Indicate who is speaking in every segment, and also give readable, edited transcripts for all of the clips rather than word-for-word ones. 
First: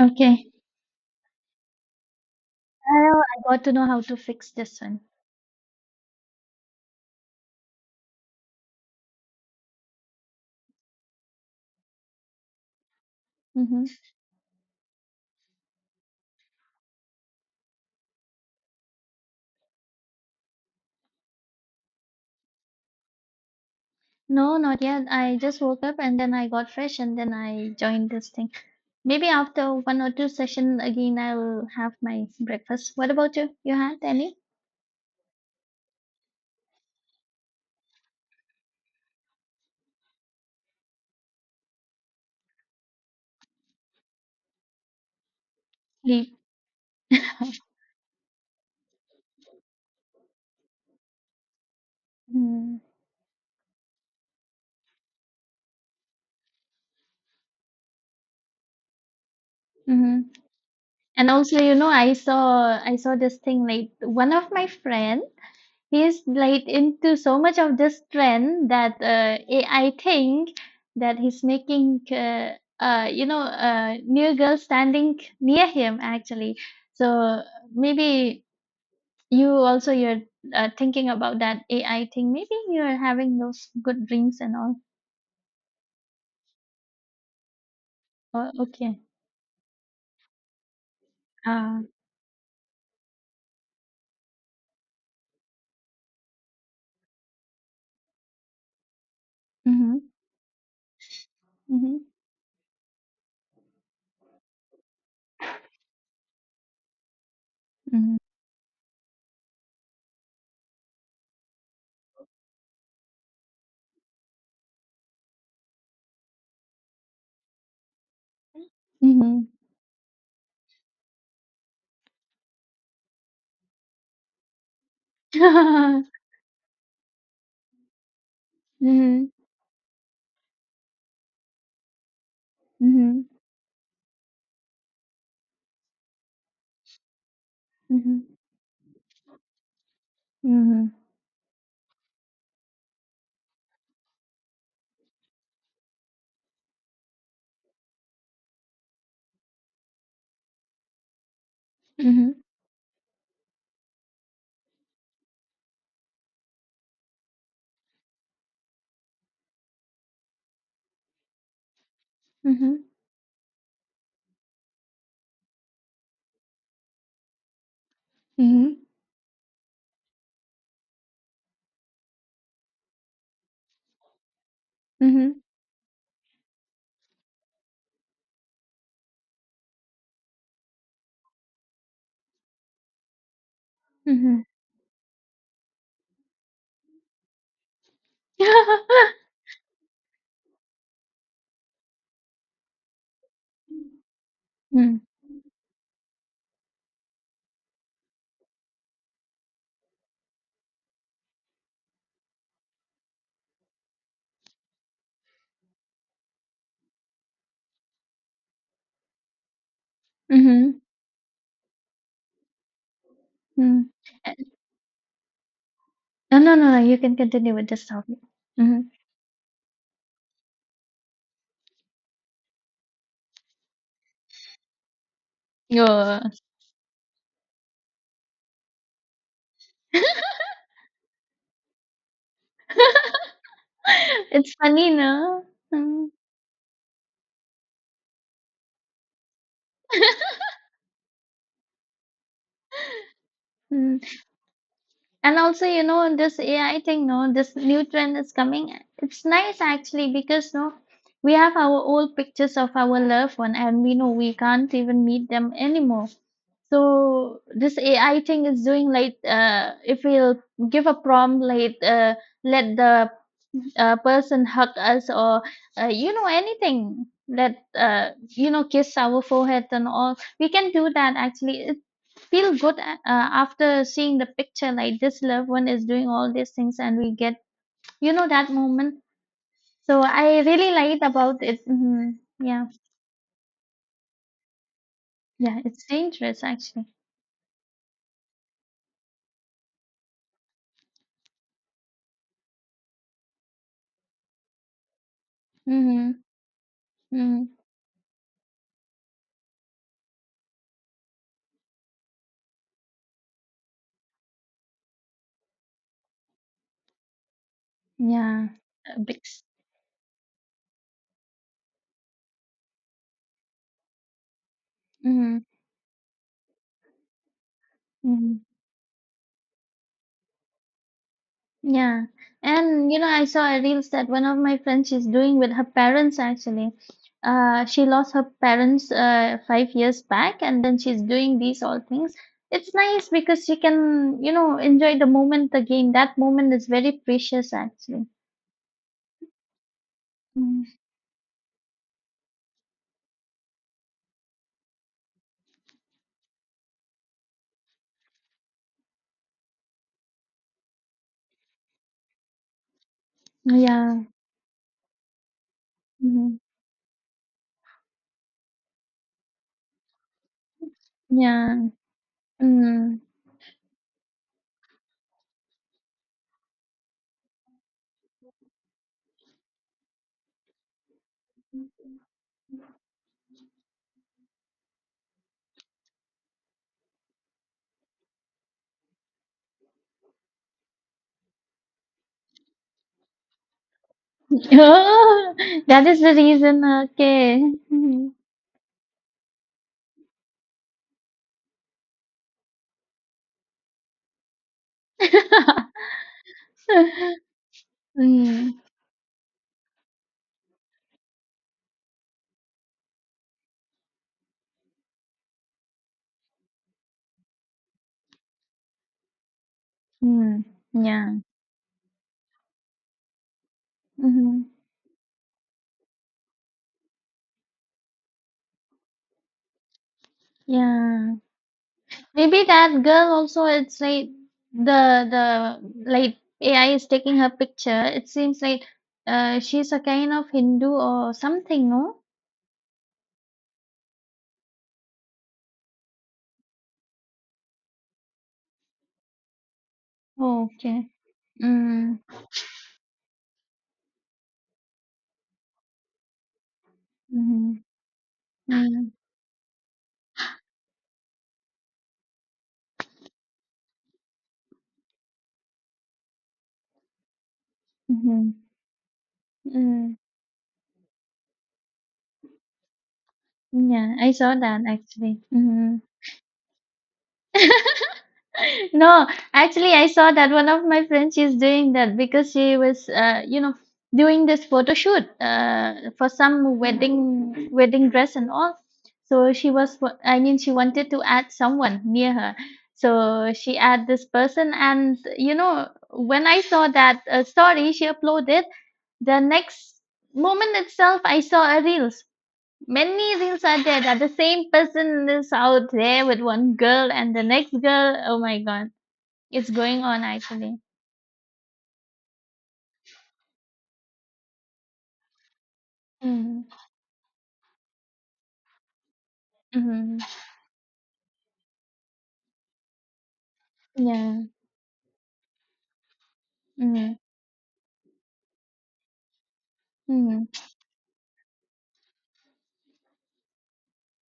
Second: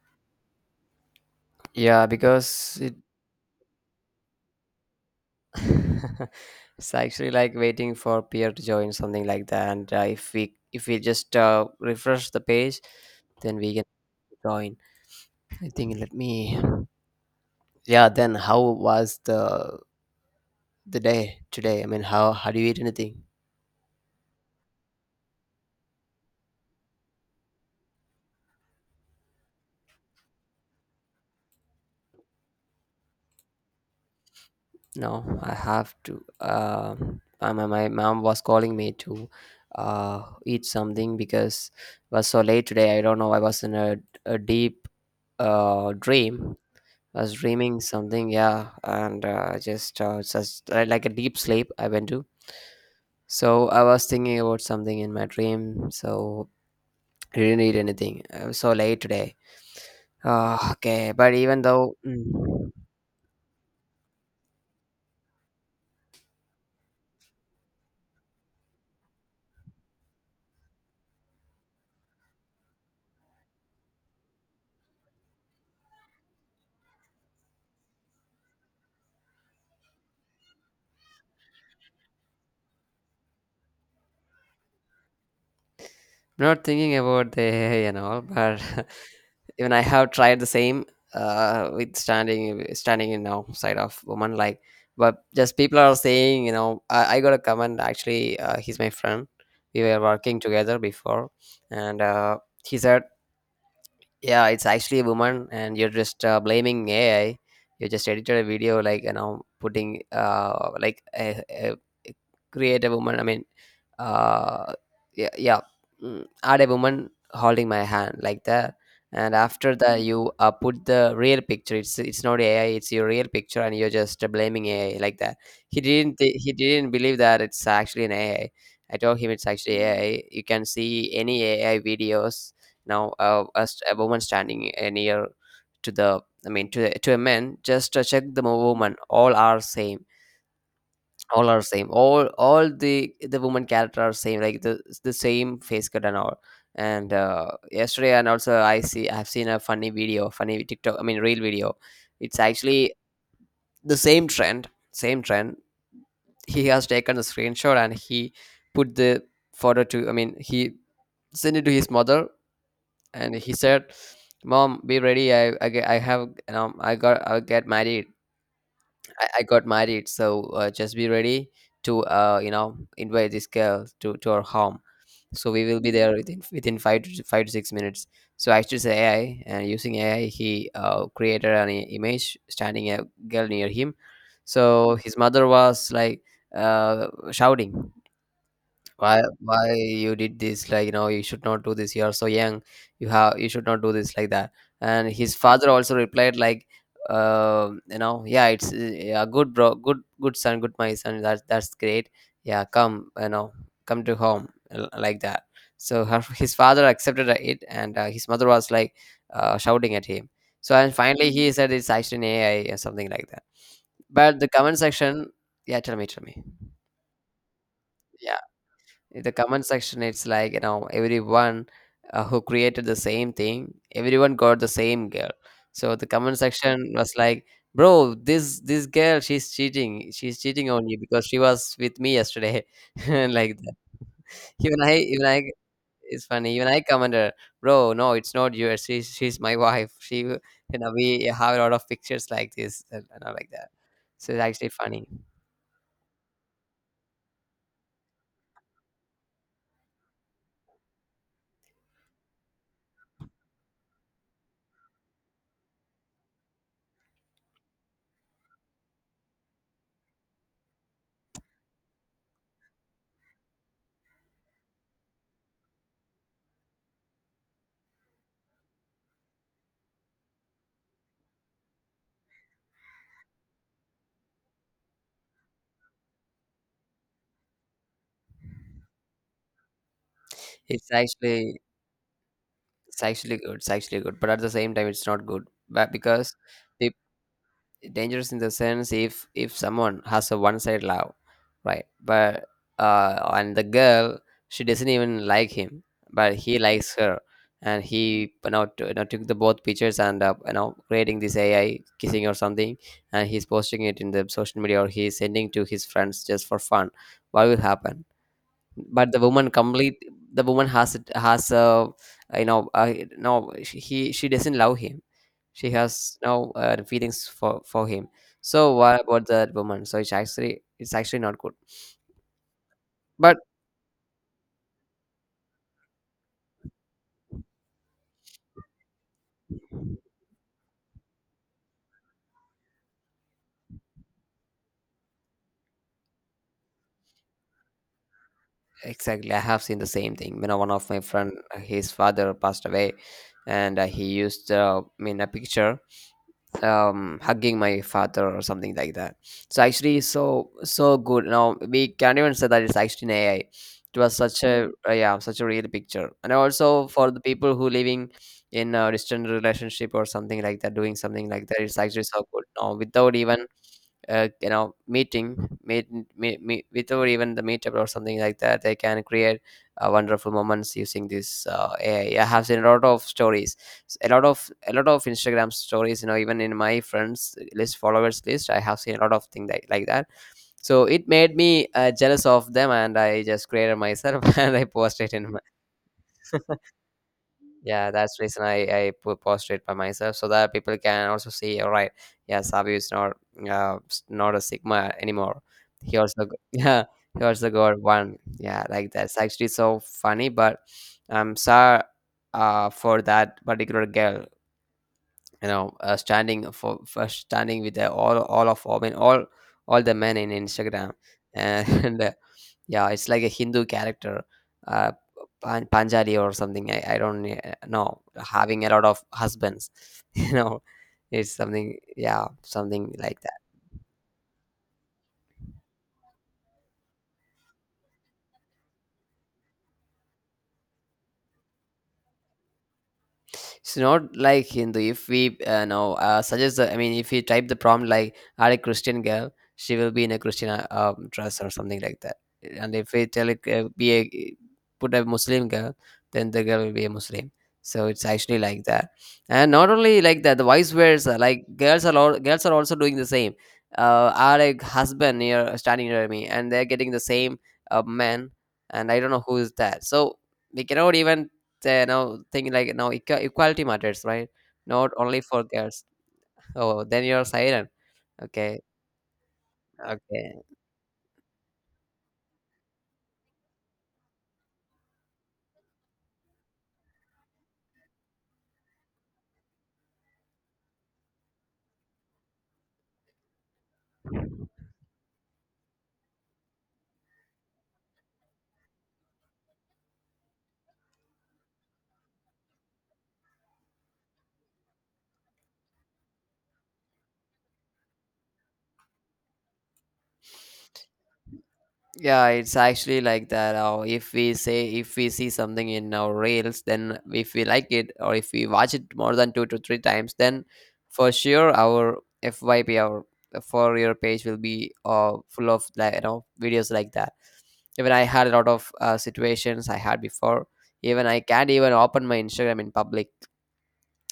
Speaker 1: Okay.
Speaker 2: Yeah, because it
Speaker 1: Well, I got to know how to fix this one.
Speaker 2: it's actually like waiting for peer to join something like that. And if we just refresh the page, then we
Speaker 1: Mhm.
Speaker 2: can join. I think. Let me. Yeah. Then how was the day today? I mean, how do you eat anything?
Speaker 1: No, not yet. I just woke up and then I got fresh and then I joined this thing. Maybe after one or two session again, I'll have my breakfast. What about you? You had any
Speaker 2: No, I have to. My mom was calling me to eat something because it was so late today. I don't know. I was in a deep
Speaker 1: sleep?
Speaker 2: dream. I was dreaming something, yeah, and just like a deep sleep I went to. So I was thinking about something in my dream. So I didn't eat anything. I was so late today.
Speaker 1: Mm-hmm.
Speaker 2: Okay,
Speaker 1: And
Speaker 2: but
Speaker 1: also,
Speaker 2: even though.
Speaker 1: I
Speaker 2: Mm.
Speaker 1: saw this thing like one of my friend he is like into so much of this trend that I think that he's making new girls standing near him actually. So maybe you're thinking about that AI thing. Maybe you're having those good dreams and all.
Speaker 2: Not thinking about the AI and all,
Speaker 1: Oh,
Speaker 2: but
Speaker 1: okay.
Speaker 2: even I have tried the same
Speaker 1: Uh,
Speaker 2: with standing in outside of woman like, but just people are saying you know I got a comment actually, he's my friend, we were
Speaker 1: mm-hmm,
Speaker 2: working together before
Speaker 1: mm-hmm,
Speaker 2: and he said yeah, it's actually a woman and you're just blaming ai. You just
Speaker 1: mm-hmm,
Speaker 2: edited a video like you know putting like a- create a woman. I mean uh yeah, yeah add a woman holding my hand like that. And
Speaker 1: mm-hmm,
Speaker 2: after that you put the real picture. It's not ai, it's your real picture and you're just blaming ai like that. He didn't believe that it's actually an ai. I told
Speaker 1: mm-hmm,
Speaker 2: him it's actually ai. You can see any ai videos now,
Speaker 1: mm-hmm,
Speaker 2: a woman standing near to I mean, to to a man, just check the woman. All are same.
Speaker 1: mm-hmm,
Speaker 2: All are same. All the woman character are same. Like the same face cut and all. And yesterday, and also I've seen a funny video, funny TikTok. I mean, real video.
Speaker 1: mm-hmm,
Speaker 2: It's actually the same trend. Same trend. He has taken a screenshot and he put the photo to. I mean, he sent it to his mother
Speaker 1: mm-hmm,
Speaker 2: and he said, mom be ready, I have you know I got I get married. I got married, so just be ready to you know invite this girl to our home.
Speaker 1: mm-hmm,
Speaker 2: So we will be there within five to six minutes. So I choose ai, and using ai he created an image standing a girl near him.
Speaker 1: mm-hmm.
Speaker 2: So his mother was like shouting, why you did this, like you know you should not do this, you are so young, you should not do this, like that.
Speaker 1: Mm.
Speaker 2: And his father also replied like, you know yeah it's yeah, good bro, good son, good my son, that's great, yeah come, you know, come to home like that. So his father accepted it, and his mother was like shouting at him. So
Speaker 1: Mhm.
Speaker 2: and finally he said it's actually an ai or something like that.
Speaker 1: Mm.
Speaker 2: But the comment section, tell
Speaker 1: A
Speaker 2: me.
Speaker 1: no, no, no, no. You can continue with this topic. Mhm.
Speaker 2: In the comment section it's like you know everyone, who created the same thing, everyone got the same girl. So the
Speaker 1: Yeah.
Speaker 2: comment section was like, bro this girl, she's cheating on you because she was with me yesterday. And like that.
Speaker 1: It's funny,
Speaker 2: Even i,
Speaker 1: no? Mm.
Speaker 2: it's funny, even I commented, bro no it's not you, she's my wife. You know we have a lot of pictures like this, and all like that.
Speaker 1: Mm.
Speaker 2: So it's actually funny.
Speaker 1: And also, this AI thing, no, this new trend is coming. It's nice actually because, no, we have our old pictures of our loved one and we know we can't even meet them anymore. So this AI thing is doing like if we'll give a prompt like let the a person hug us or anything that kiss our forehead and all we can do that actually it feel good after seeing the picture like this loved one is doing all these things and we get that moment so I really
Speaker 2: it's
Speaker 1: liked about
Speaker 2: actually
Speaker 1: it. Yeah.
Speaker 2: It's actually good. It's actually good, but at the same time, it's not good.
Speaker 1: Yeah, it's
Speaker 2: But because
Speaker 1: dangerous actually.
Speaker 2: it, dangerous in the sense, if someone has a one sided love, right? But and the girl, she doesn't even like him,
Speaker 1: Mm-hmm.
Speaker 2: but he likes her,
Speaker 1: Mm.
Speaker 2: and he you know, you know took the both pictures and you know creating this AI kissing or something, and he's posting it in the social media or he's sending to his friends just for fun. What will happen?
Speaker 1: Yeah. A
Speaker 2: But
Speaker 1: big.
Speaker 2: the woman has you know no she doesn't love him,
Speaker 1: Mm-hmm.
Speaker 2: she has no feelings for him.
Speaker 1: Mm-hmm.
Speaker 2: So what about that woman? So it's actually, it's actually not good.
Speaker 1: Yeah. And you know, I
Speaker 2: But
Speaker 1: saw a reels that one of my friends is doing with her parents actually. She lost her parents 5 years back, and then she's doing these all things. It's nice because she can, you know, enjoy the moment again. That moment is very precious actually.
Speaker 2: exactly, I have seen the same thing, you know,
Speaker 1: Mm.
Speaker 2: one of my friend, his father passed away, and he used I mean a picture hugging my father or something like that. It's actually so so good. Now we can't even say that it's actually an ai. It
Speaker 1: Yeah.
Speaker 2: was such a yeah such a real picture. And
Speaker 1: Mhm.
Speaker 2: also for the people who living in a distant relationship or something like that doing something like that,
Speaker 1: Yeah.
Speaker 2: it's actually so good now
Speaker 1: Mm.
Speaker 2: without even you know meet without even the meetup or something like that, they can create wonderful moments using this ai. I have seen a lot of stories, a lot of instagram stories, you know, even in my friends list, followers list, I have seen a lot of things like that. So it made me jealous of them, and I just created myself and I posted in
Speaker 1: Oh,
Speaker 2: my.
Speaker 1: that is the reason. Okay.
Speaker 2: Yeah
Speaker 1: Mhm.
Speaker 2: that's the reason, I posted it by myself so that people can also see, all right. Yeah, sabu is not not a sigma anymore. Yeah, he also got one,
Speaker 1: Mm.
Speaker 2: yeah, like that's actually so funny. But I'm sorry for that particular girl, you know, standing for standing with all of I mean all the men in
Speaker 1: Mm.
Speaker 2: Instagram
Speaker 1: Yeah.
Speaker 2: and yeah, it's like a Hindu character,
Speaker 1: Hmm.
Speaker 2: uh, Panjali or something. I don't know, having a lot of husbands you know.
Speaker 1: Yeah.
Speaker 2: It's something, yeah,
Speaker 1: Maybe that
Speaker 2: something
Speaker 1: girl
Speaker 2: like that.
Speaker 1: also it's like the like AI is taking her picture. It seems like she's a kind of Hindu or something, no?
Speaker 2: It's not like Hindu. If we know suggest, I mean, if we type the prompt like "Are a Christian girl," she will be in a
Speaker 1: Oh,
Speaker 2: Christian
Speaker 1: okay.
Speaker 2: dress or something
Speaker 1: Mm.
Speaker 2: like that. And if we tell it be a put a Muslim girl, then the girl will be a Muslim.
Speaker 1: Mm-hmm.
Speaker 2: So it's actually like that.
Speaker 1: Mm.
Speaker 2: And not only like that, the vice versa. Like girls are also doing the same. Are a husband near standing near me, and they're getting the same man.
Speaker 1: Mm-hmm.
Speaker 2: And I don't know who is that.
Speaker 1: Mm.
Speaker 2: So we cannot even they now think like now equality
Speaker 1: Yeah,
Speaker 2: matters,
Speaker 1: I
Speaker 2: right?
Speaker 1: saw that
Speaker 2: Not
Speaker 1: actually.
Speaker 2: only for
Speaker 1: Mm-hmm.
Speaker 2: girls. Oh, then you're silent. Okay,
Speaker 1: No, actually, I saw that
Speaker 2: okay.
Speaker 1: one of my friends is doing that because she was, doing this photo shoot for some wedding dress and all. So she was, she wanted to add someone near her. So she add this person, and you know, when I saw that story she uploaded, the next moment itself, I saw a reels. Many reels are there that the same person is out there with one girl and the next girl. Oh my god, it's going on actually.
Speaker 2: Yeah, it's actually like that. Or if we see something in our
Speaker 1: Mhm.
Speaker 2: reels, then if we like it or if we watch it more than two to three
Speaker 1: Mhm.
Speaker 2: times, then for sure our for your
Speaker 1: Yeah.
Speaker 2: page will be full of like you know videos like
Speaker 1: Mhm.
Speaker 2: that. Even I had a lot of situations I had
Speaker 1: Mhm.
Speaker 2: before. Even I can't even open my Instagram in public.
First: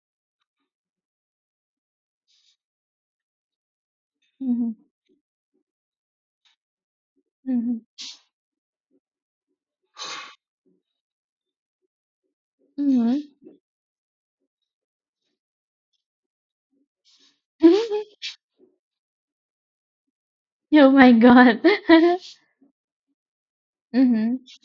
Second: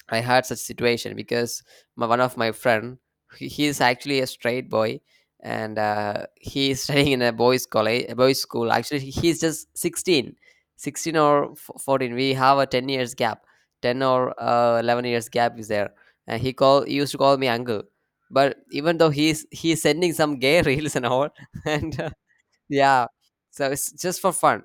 Speaker 2: I had such situation because one of my friend, he's actually a straight
Speaker 1: Mhm.
Speaker 2: boy, and he is studying in a boys'
Speaker 1: Mhm.
Speaker 2: college, a boys' school. Actually, he's just 16, 16 or 14. We have a 10 years
Speaker 1: Mhm.
Speaker 2: gap, 10 or 11 years gap is there. And he used to call me uncle, but even though he's sending some gay
Speaker 1: Oh
Speaker 2: reels and
Speaker 1: my
Speaker 2: all,
Speaker 1: God.
Speaker 2: and yeah, so it's just for
Speaker 1: Mhm.
Speaker 2: fun.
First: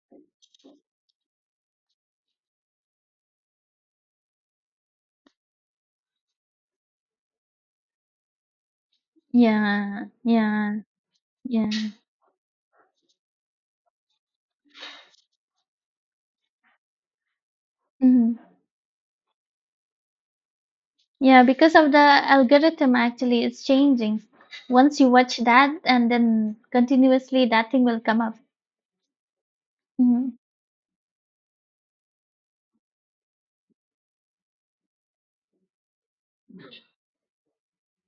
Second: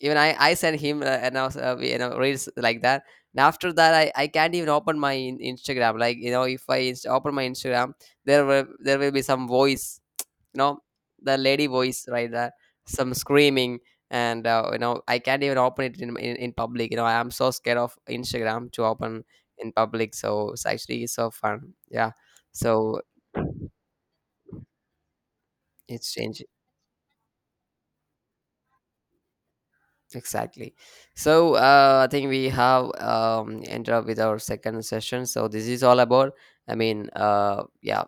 Speaker 2: Even I sent him and I was, you know, reels like that. And after that, I can't even open my Instagram. Like you know, if I open my Instagram, there will be some voice,
Speaker 1: Yeah.
Speaker 2: you know,
Speaker 1: Yeah.
Speaker 2: the lady
Speaker 1: Yeah.
Speaker 2: voice right there, some screaming, and you know, I can't even open it in public. You know, I am so scared of
Speaker 1: Mhm.
Speaker 2: Instagram to open in public. So it's actually so
Speaker 1: Yeah,
Speaker 2: fun.
Speaker 1: because of the
Speaker 2: Yeah,
Speaker 1: algorithm
Speaker 2: so
Speaker 1: actually it's changing. Once you watch that and
Speaker 2: it's changing.
Speaker 1: then continuously that thing will come up. Mhm.
Speaker 2: Exactly. So I think we have ended up with our second session. So this is all about. I mean, yeah,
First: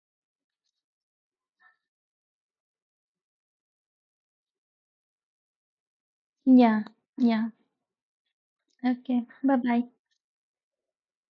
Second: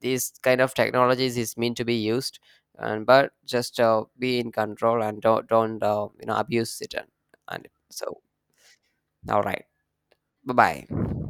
Speaker 2: these kind of technologies is meant to be used, and but just be in control and don't you know abuse
Speaker 1: Yeah.
Speaker 2: it,
Speaker 1: Yeah.
Speaker 2: and so
Speaker 1: Okay.
Speaker 2: all right.
Speaker 1: Bye-bye.
Speaker 2: Bye bye.